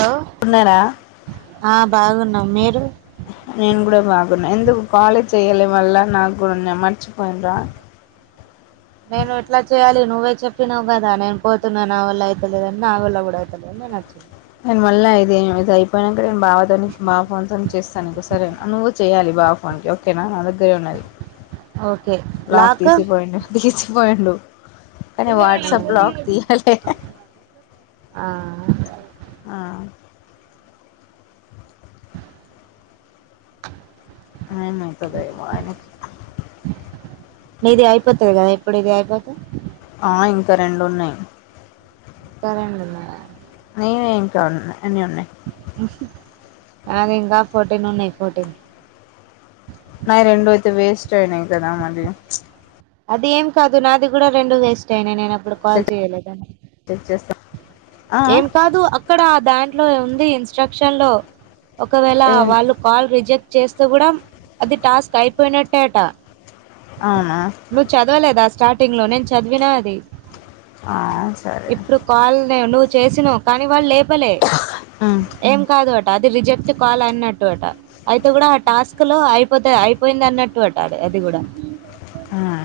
Hello ఉన్నార ఆ బాగున్నాం మీరు నేను కూడా బాగున్నా ఎందుకు కాళ చెయాలి వల్ల నాకు కూడా మర్చిపోయిన రా నేను ఎట్లా చేయాలి నువ్వే చెప్పినావు కదా నేను పోతున్నా నా వల్ల అవుతలేదని నా వల్ల కూడా అయితలేదు ఎనర్జీ నేను మళ్ళా ఇద ఇది అయిపోయినాక నేను బావతో బా ఫోన్ తోని చేస్తానుకోసరే నువ్వు చేయాలి బా ఫోన్కి ఓకేనా నా దగ్గరే ఉన్నది లాక్ తీసిపోయి తీ పోయిండు కనీ వాట్సాప్ బ్లాగ్ తీయాల ఆ ఆ ఏమవుతుందో ఏమో ఆయనకి మీది అయిపోతది కదా ఇప్పుడు ఇది అయిపోతే ఆ ఇంకా రెండు ఉన్నాయి ఇంక రెండున్నాయ నేనే ఇంకా ఉన్నా అన్నీ ఉన్నాయి అది ఇంకా ఫోర్టీన్ ఉన్నాయి ఫోర్టీన్ న రెండుూ ఇయితే వేస్ట్యనే కదా మది అది ఏం కాదు నాది కూడా రెండు వేస్ట్ అయినా నేను అప్పుడు కాల్ చెక్ చేయ్యలే కానీ చెక్ చేస్తా ఆ, ఏం కాదు అక్కడ దాన్ ట్లో ఉంది ఇన్స్ట్రక్షన్ లో ఒకవేళ ఏం- వాళ్ళు కాల్ రిజెక్ట్ చేస్తే కూడా అది టాస్క్ అయిపోయినట్టే అట అవునా లేదా స్టార్టింగ్ లో నేను చదివిన అది ఆ సరే ఇప్పుడు కాల్ం చేసిన కానీ వాళ్ళు లేపలే ఉమ్, ఏం కాదు అ అది రిజెక్ట్ కాల్ అన్నట్టు అట అయితే కూడా ఆ టాస్క్ లో అయి పోతే అయిపోయింది అన్నట్టు అట్టడు అది కూడా ఉమ్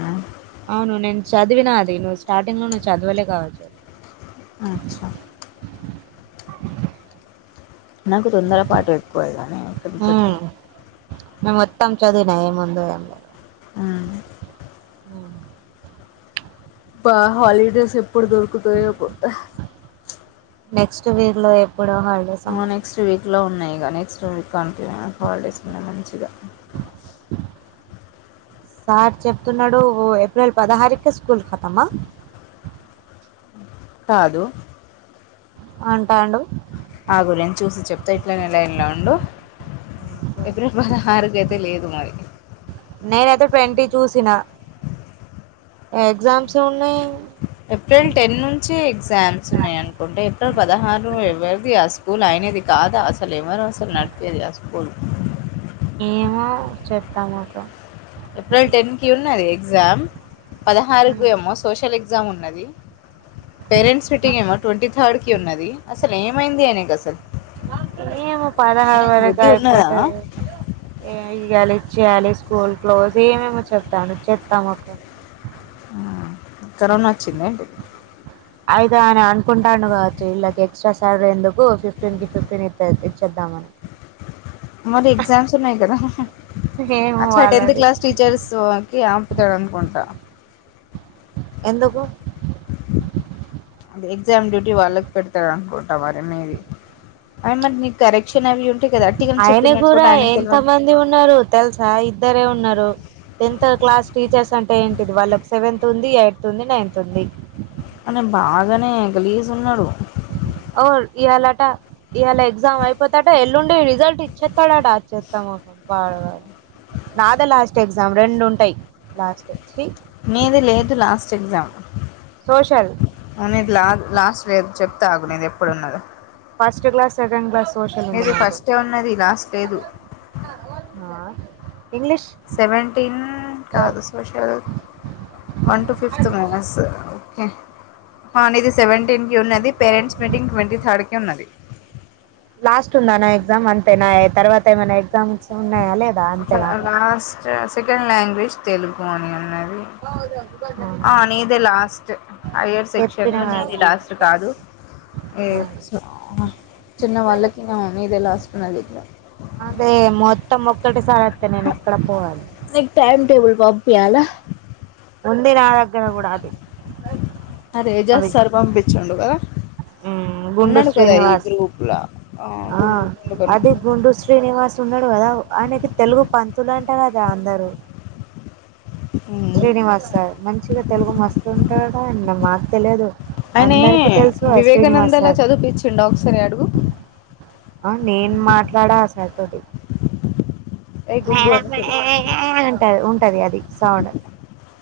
అవును నేను చదివిన అది నువ్వు స్టార్టింగ్ లో నువ్వు చదవలే కావచ్చు అచా నాకు తొందరపాటు ఎక్కువే కానీ కించలేడి మే మొత్తం చదివిన ఏముందో ఏంలేదు ఉమ్ ఉ బా హాలిడేస్ ఎప్పుడు దొరుకుతాయో నెక్స్ట్ వీక్ లో ఎప్పుడ హాలిడేస్ అమ్మ ట్లో ఉన్నాయి ఇక నెక్స్ట్ వీక్ కాంటిన్య హాలిడేస్ ఉన్నాయి మంచిగా అ సార్ చెప్తున్నాడు ఓ ఏప్రిల్ పదహారేకి స్కూల్ కతామా కాదు అంటాండు అగు నేను చూసి చెప్తా ఇట్లనే లైన్లో ఉండు ఏప్రిల్ పదహారుకైతే లేదు మరి నేనైతే ట్వంటీ చూసిన ఎగ్జామ్స్ ఉన్నాయి ఏప్రిల్ టెన్ నుంచి ఎగ్జామ్స్ ఉన్నాయి అనుకుంటే ఏప్రిల ఎవరిది ఆ స్కూల్ అయి అనేది కాదా అసలు ఎవరు అసలు నడిపేది ఆ స్కూల్ ఏమో చెప్తాముకు ఏప్రిల్ టెన్ కి ఉన్నది ఎగ్జామ్ పదహారుకు ఏమో సోషల్ ఎగ్జామ్ ఉన్నది పేరెంట్స్ మీటింగ్ ఏమో ట్వంటీ థర్డ్ కి ఉన్నది అసలు ఏమైంది అనేక అసలు ఏమో పదహారు ఆయనకు వరకు బుద్ధి ఉన్నదా అయిపోతుది ఏ ఇగలి చేయాలి స్కూల్ క్లోజ్ ఏమేమో చెప్తాను చెస్తాము కరోనా వచ్చిందంటిడి అవుదా అని అనుకుంటాడు కావచ్చు ఇీళ్కి ఎక్స్ట్రా సాలరీ ఎందుకు ఫిఫ్టీన్ కి ఫిఫ్టీన్ ఇ ఇచ్చేద్దామని మరి ఎగజామ్స్న్నాయి కదా ఏమో అచ్చ టెన్త్ వాళ్ళది క్లాస్ టీచర్స్ కి ఆంపుతాడు అందకుంటా ఎందుకు అ ఎగ్జామ్ డ్యూటీ వాళ్ళకి పెడతారు అనుకుంటా మరి మీది అ మరి నీకు కరెక్ట్ ఆయన కూడా ఎంత తెలవదు మంది ఉన్నారు తెలుసా ఇద్దరే ఉన్నారు టెన్త్ క్లాస్ టీచర్స్ అంటే ఏంటిది వాళ్ళకి సెవెంతత్ ఉంది ఎయిత్ ఉంది నైన్త్ ఉంది అని బాగానే గాలిగే ఉన్నాడు ఇలా ఇవాళ ఎగ్జామ్ అయిపోతట ఎల్లుండి రిజల్ట్ ఇచ్చేస్తాడట వచ్చేస్తాం మా బా నాదా లాస్ట్ ఎగ్జామ్ రెండు ఉంటాయి లాస్ట్ ఛీ మీది లేదు లాస్ట్ ఎగ్జామ్ సోషల్ వు నది లా లాస్ట్ వేర్ చెప్తా ఆగు ఎప్పుడున్నది first class second class social మా ఫస్టే ఉన్నది లాస్ట్ లేదు ఆ ఇంగ్లీష్ సెవెంటీన్ కాదు social one two fifth maths ఇది సెవెంటీన్ కి ఉన్నది పేరెంట్స్ మీటింగ్ ట్వంటీ థర్డ్కి ఉన్నది లాస్ట్ ఉందానా ఎగ్జామ్ అంతేనా తర్వాత ఏమైనా ఎగ్జామ్ స ఉన్నాయా లేదా అంతే నాకు లాస్ట్ సెకండ్ లాంగ్వేజ్ తెలుగు అని అన్నారు అవుద ఆ నీదే లాస్ట్ హయర్ సెక్షన్ చెప్పిన లో నీది కదా లాస్ట్ కాదు ఏ చిన్న వాళ్ళకి న ఇదలాస్ట్న్ అళకి అదే మొత్తం మొక్కటి సార్ టైమ్ టేబుల్ పంపిియాాల ఉంది నా దగ్గర కూడా అది ఆ రేజాస్ అది సార్ పంపించండుగాద గుండు శ్రీనివాస్ ఆ గుండు గుండు కను అది గుడు శ్రీనివాస్ న్నాడు కదా ఆయనకి తెలుగు పంతులు అంటే కదా అందరుూ ఉమ్ శ్రీనివాస్ సార్ మంచిగా తెలుగు మస్తుంటాడా అండ్ మాకు తెలియదు అని అందరికి తెలుసు ఆ శ్రీనివాస్ వివేకానందలా సార్ చదిపచ్చిం ఒకసారి అడుగు ఆ నేను మాట్లాడా ఆసార్ తోటి ఏ గుండు అని పిలువు ఉంటది ఉంటది అది సౌడ్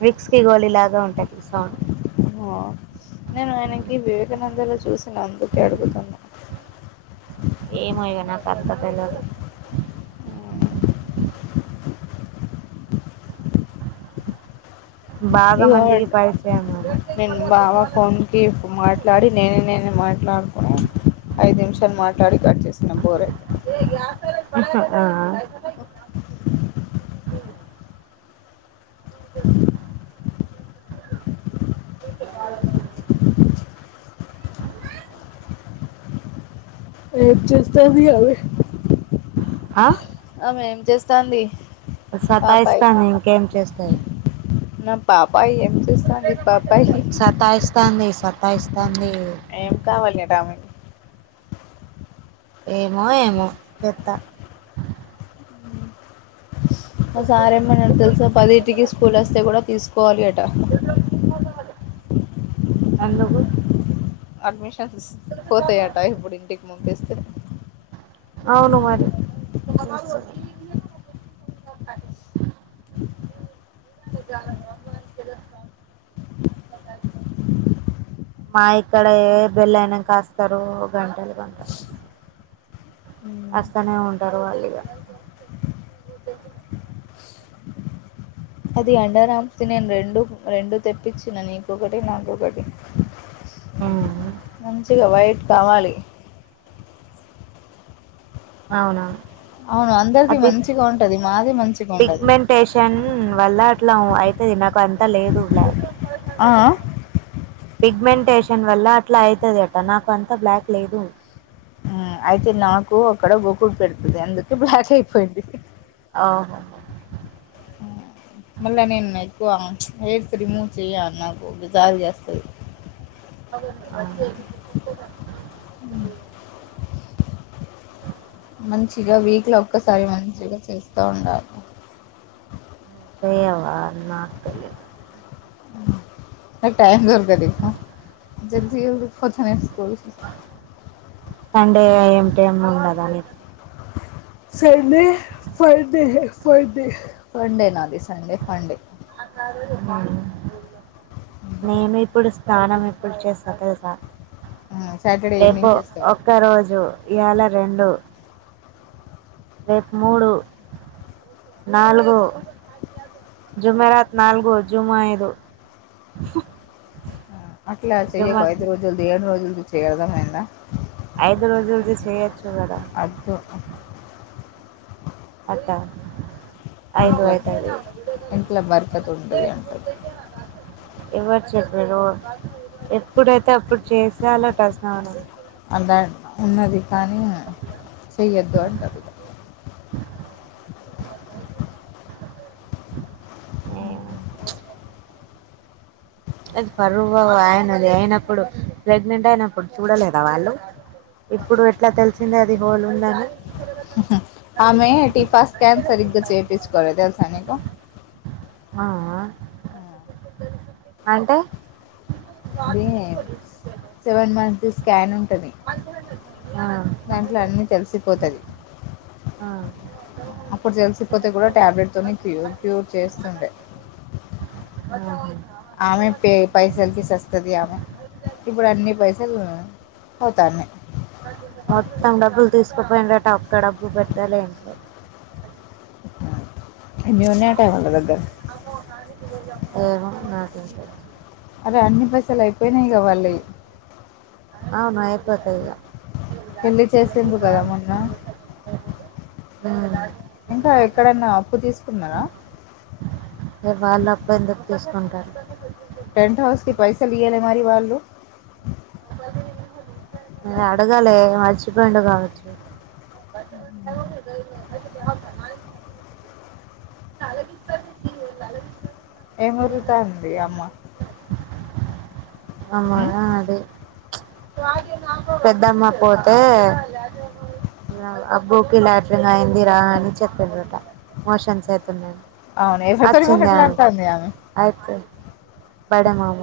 విక్స్ కి గోళలాగా ఉంటాయి తెలుసం ఆ నేను ఆయనకి వివేకానంద లో చూసిన అందుకే అడుగుతున్నా ఏంయగా నా కత పేల బాగా ఇగో మందికి పరిచయంము నేను బాబా ఫోన్ కి మాట్లాడి నేనే నేనే మాట్లాడుకున్నాను ఐదు నిమిషాలు మాట్లాడి కట్ చేసినాం బోర్యితే ఆ ఎందుకు [inaudible] ఏం చేస్తాంది ఆమె. ఆమె ఏం చేస్తాంది? సతా పాపాయి ఇస్తాంది ఇంకేం చేస్తది. నా పాపాయి ఏం చేస్తాంది పాపాయి. సతాయిస్తాంది సతాయిస్తాంది ఏం కావాలి అట ఆమెకి. ఏమో ఏమో చేత్తా. హ్ మా సారేమన్నరు తెలుసా పదిటికి స్కూల్ వస్తే కూడా తీసుకోవాలి అటా. ఎందుకు? అడ్మిషన్స్ పోతయట ఇప్పుడు ఇంటికి పంపిస్తే. అవును మరి [inaudible] నిద కా అమా కద మా ఇక్కడే బెల్ అయినాంక అస్తరు గంటలు గంటలు అస్తనే ఉంటరు వాళ్లు ఇగా. అది అండర్ ఆమ్స్ ది నేను రెండు రెండు తెప్పించినా నీకొకటి నాకొకటి. ఉమ్ మంచిగా వైట్ కావాలి. అవునా. అవును అందరిది మంచిగా ఉంటది. మా పిగ్మెంటేషన్ వల్ల అట్లా అయితది నాకు అంతా లేదు బ్లాక్. ఆ ఆ పిగ్మెంటేషన్ వల్ల అట్లా అవుతది అటా నాకు అంతా బ్లాక్ లేదు. అయితే నాకు అక్కడ గోకుడు పెడుతుంది అందుకే బ్లాక్ అయిపోయింది. ఓహో ఆ మళ్ళనిన్న ఎక్కువ హేర్స్ రిమూవ్ చెయా నాకు విజారి చేస్తది. అహా [inaudible] మంచిగా వీక్ లో ఒక్కసారి మంచిగా చేస్తా ఉండాలే. ఓ యవ్వా నాతల్లే. నాకు టైమ్ దొర తలేదు జల్ది [inaudible] కొంచం ఏ స్కూల్. ఏం ఉండదు అని. [inaudible] సండే ఫండే ఫండే ఫండే నాది సండే ఫండే. నేను ఇప్పుడు స స్నానం ఎప్పుడు చేస్తా తెలుసా సాటర్డే రేపు ఈవినింగ్ చేస్తావు ఒక్క రోజు. ఈయాల రెండు. రేపు మూడు నాలుగు జుమ్మెరాత్ నాలుగు, జుమ్మా ఐదు. ఆ, అట్లా చెయ్యకు జుమా ఐదు రోజులుది ఏడు రోజులుది చేయు అర్ధమైందా. ఐదు రోజులది చేయొచ్చు కదా. అద్దు అట్ట ఐదు ఇంట్లో అయితది. ఇంట్లో బర్కత్ ఉంటుంది అంటారు ఎవ్వరు చెప్ ఎప్పుడైతే అప్పుడు చేసేయాలట స్నానం. అలా ఉన్నది కానీ చెయ్యొద్దు అంటర్రు ఇగా. [inaudible] హ్మ్ అది పరువా ఆయనది అయినప్పుడు ప్రెగ్నెంట్ అయినప్పుడు చూడలేదా వాళ్ళు ఇప్పుడు ఎట్లా తెలిసింది అది హోల్ ఉందని ఆమె టిఫా స్కాన్ సరిగ్గా చేప్పించుకోల తెలుసా నీకు ఆ అంటే అదీ సెవెన్ మంత్స్ స్కానింగ్ ఉంటది ఆ దాంట్లో అన్నీ తెలిసిపోతది ఆ అప్పుడు జెలిసిపోతే కూడా టాబ్లెట్ తోనే క్యూ క్యూర్ చేస్తుండే ఆహ ఆమె పే పైసలకి సస్తది ఆమె ఇప్పుడు అన్నీ పై సల్ పోతాన్నాయ్ మొత్తం డబ్బులు తీసుకుపోయిండట ఒక్క డబ్బు పెట్టలే ఇంట్లో ఎన్ని ఉన్నాయట వాళ్ళ దగ్గర్ ఏమో నాకేం తెలుసు పైసల్ అయిపోయినాయిగా వాళ్ళయ్ అవును అయిపోతాయ్ ఇగ పెళ్లి చేసిండ్రు కదా మొన్న ఉమ్ ఇంకా ఎక్కడన్నా అప్పు తీసుకున్నారా వే వాళ్ళు అప్పు ఎందుకు తీసుకుంటారు పెంట్ హౌస్ కి పైసలు ఇయ్యలే మరి వాళ్లు అడగాలే మర్చిపోయిండు కావచ్చు [unintelligible] ఏం వొర్రుతాంది అమ్మ అమ్మా ఉం? అది ప్చ్ పెద్దమ్మ పోతే ఆ అబ్బూకి లాటరింగ్ అయిందిరా అని చెప్పిండ్రట మోషన్స్ అయితున్నాయ్ అవును ఎవరితో అచ్చిందా మాట్లాడుతుంది ఆమె అయితే బడే మామ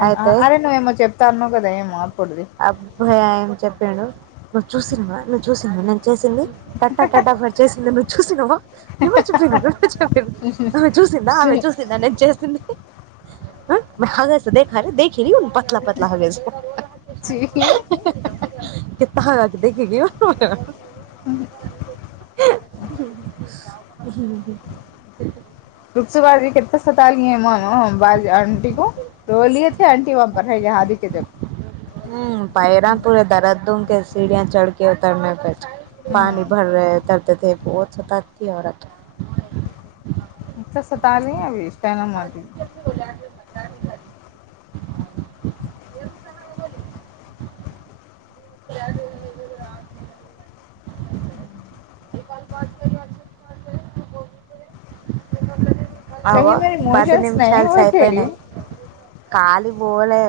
అన్- ఆ- అయితే అరే నువ్వేమో చెప్తా అన్నావు కదా ఏమో అప్పుడుది అబ్బయా ఏం చెప్పిండు నువ్వు చూసినవ నువ్వు చూసినవ నే చూసింది కట్టా కట్ట కట్ చేసింది నువ్వు చూసినవా ఎవడు చెప్పిండు ఎవడు చెప్పిండు ఆమె చూసిందా ఆమె చూసిందా నేను చేసింది [unintelligible] కిత్తహోనాకి దేక్ ఎ గే రుక్స బాబి కిత్తా సతాయి హే మాలుమ్ బాజి ఆంటీ కు రోలియే తే ఆంటి వహా పర్ [unintelligible] కిజప్ పైరా పూరే దరద్ దూక సీడియా చడక ఉతర ప [unintelligible] పాని భర ర తర్దది బోహత్ సతాతీ యే ఔరత్ [unintelligible] అచ్చాసతానే అబి తానా మార్తీ [unintelligible] [inaudible] అగో పది నిమిషాలు సరి పోయినాయి కాలీ పోలే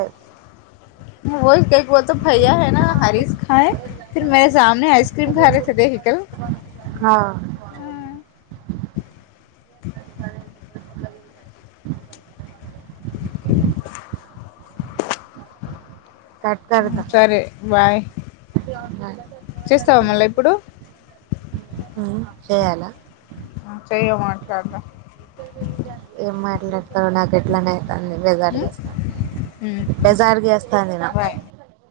వో భైయా హ హరిస కాయి ఫ మేరే సమని ఆయిస్ క్రీమ్ కారే ద పికల్ హా కట్కకర్ దాల్ సరే బాయ్ బాయ్. చేస్తావా మళ్ళీ ఇప్పుడు హా చేయాలా హా చెయ్యే మాట్లాడుదాం. ఏం మాట్లాడతావు నాకు ఎట్లనే అయితంది బెజార్గాసలు బెజార్ జేస్తాంది నాకు బాయ్